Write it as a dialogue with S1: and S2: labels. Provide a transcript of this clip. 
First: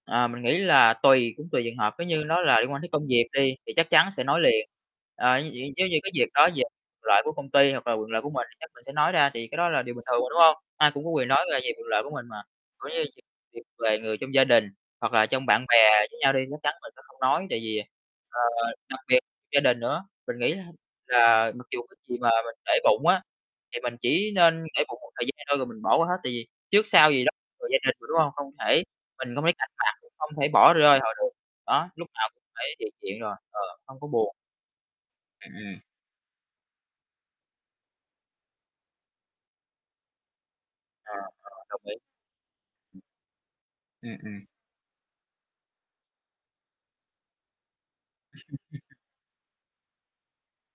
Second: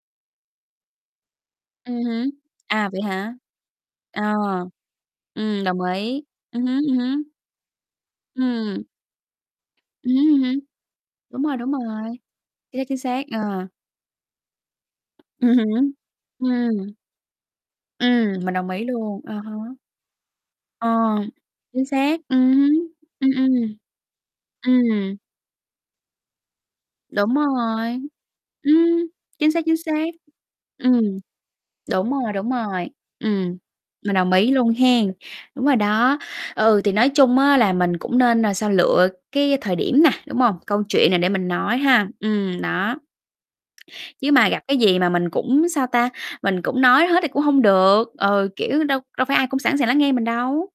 S1: Ờ, mình nghĩ là tùy cũng tùy trường hợp.
S2: Ừm
S1: Nếu như
S2: hứm.
S1: nó là liên quan
S2: À,
S1: đến
S2: vậy
S1: công việc
S2: hả?
S1: đi, thì chắc chắn sẽ
S2: Ờ.
S1: nói liền, ờ, như d
S2: Ừm, đồng
S1: giống như cái
S2: ý,
S1: việc nói về
S2: Ừm hứm, ừm
S1: quyền lợi
S2: hứm.
S1: của công ty hoặc là quyền lợi của
S2: Ừm.
S1: mình, chắc mình sẽ nói ra thì cái đó là điều bình
S2: Ừm
S1: thường mà,
S2: hứm,
S1: đúng
S2: ừm
S1: hông?
S2: hứm.
S1: Ai cũng có quyền
S2: Đúng
S1: nói
S2: rồi,
S1: về về
S2: đúng
S1: quyền lợi của
S2: rồi.
S1: mình mà
S2: Chính xác,
S1: giống
S2: chính
S1: như việc
S2: xác,
S1: việc
S2: ờ.
S1: về người trong gia đình hoặc là trong
S2: Ừm
S1: bạn
S2: hứm,
S1: bè với nhau đi, chắc chắn mình
S2: ừm.
S1: sẽ không nói. Tại vì,
S2: Ừm,
S1: ờ,
S2: mình đồng ý
S1: đặc biệt
S2: luôn, à há.
S1: gia đình nữa, mình nghĩ la
S2: Ờ,
S1: là mặc dù
S2: chính
S1: cái gì
S2: xác,
S1: mà
S2: ừm
S1: mình
S2: hứm,
S1: để bụng á,
S2: ừm, ừm.
S1: thì mình chỉ nên để bụng một
S2: Ừm.
S1: thời gian thôi rồi mình bỏ qua hết, tại vì trước sau gì đó
S2: Đúng
S1: gia đình
S2: rồi.
S1: mà, đúng hông? Hông thể
S2: Ừm,
S1: mình không
S2: chính
S1: có
S2: xác,
S1: cạch
S2: chính xác,
S1: mặt, không thể bỏ rơi
S2: ừm.
S1: họ được. Đó, lúc
S2: Đúng
S1: nào
S2: rồi,
S1: cũng
S2: đúng
S1: phải về
S2: rồi,
S1: chuyện rồi,
S2: ừm,
S1: ờ, hông có
S2: mình đồng
S1: buồn.
S2: ý luôn hén.
S1: Ừm,
S2: Đúng rồi
S1: ừm.
S2: đó. Ừ, thì nói chung á là mình cũng nên là sao? Lựa cái thời điểm nè, đúng hông? Câu chuyện
S1: À,
S2: nè để mình
S1: à,
S2: nói
S1: đồng ý.
S2: ha. Ừm, đó.
S1: Ừm,
S2: Chứ
S1: ừm.
S2: mà gặp cái gì mà mình cũng, sao ta, mình cũng nói hết thì cũng hông được. Ờ, kiểu, đâu đâu phải ai cũng sẵn sàng lắng nghe mình đâu.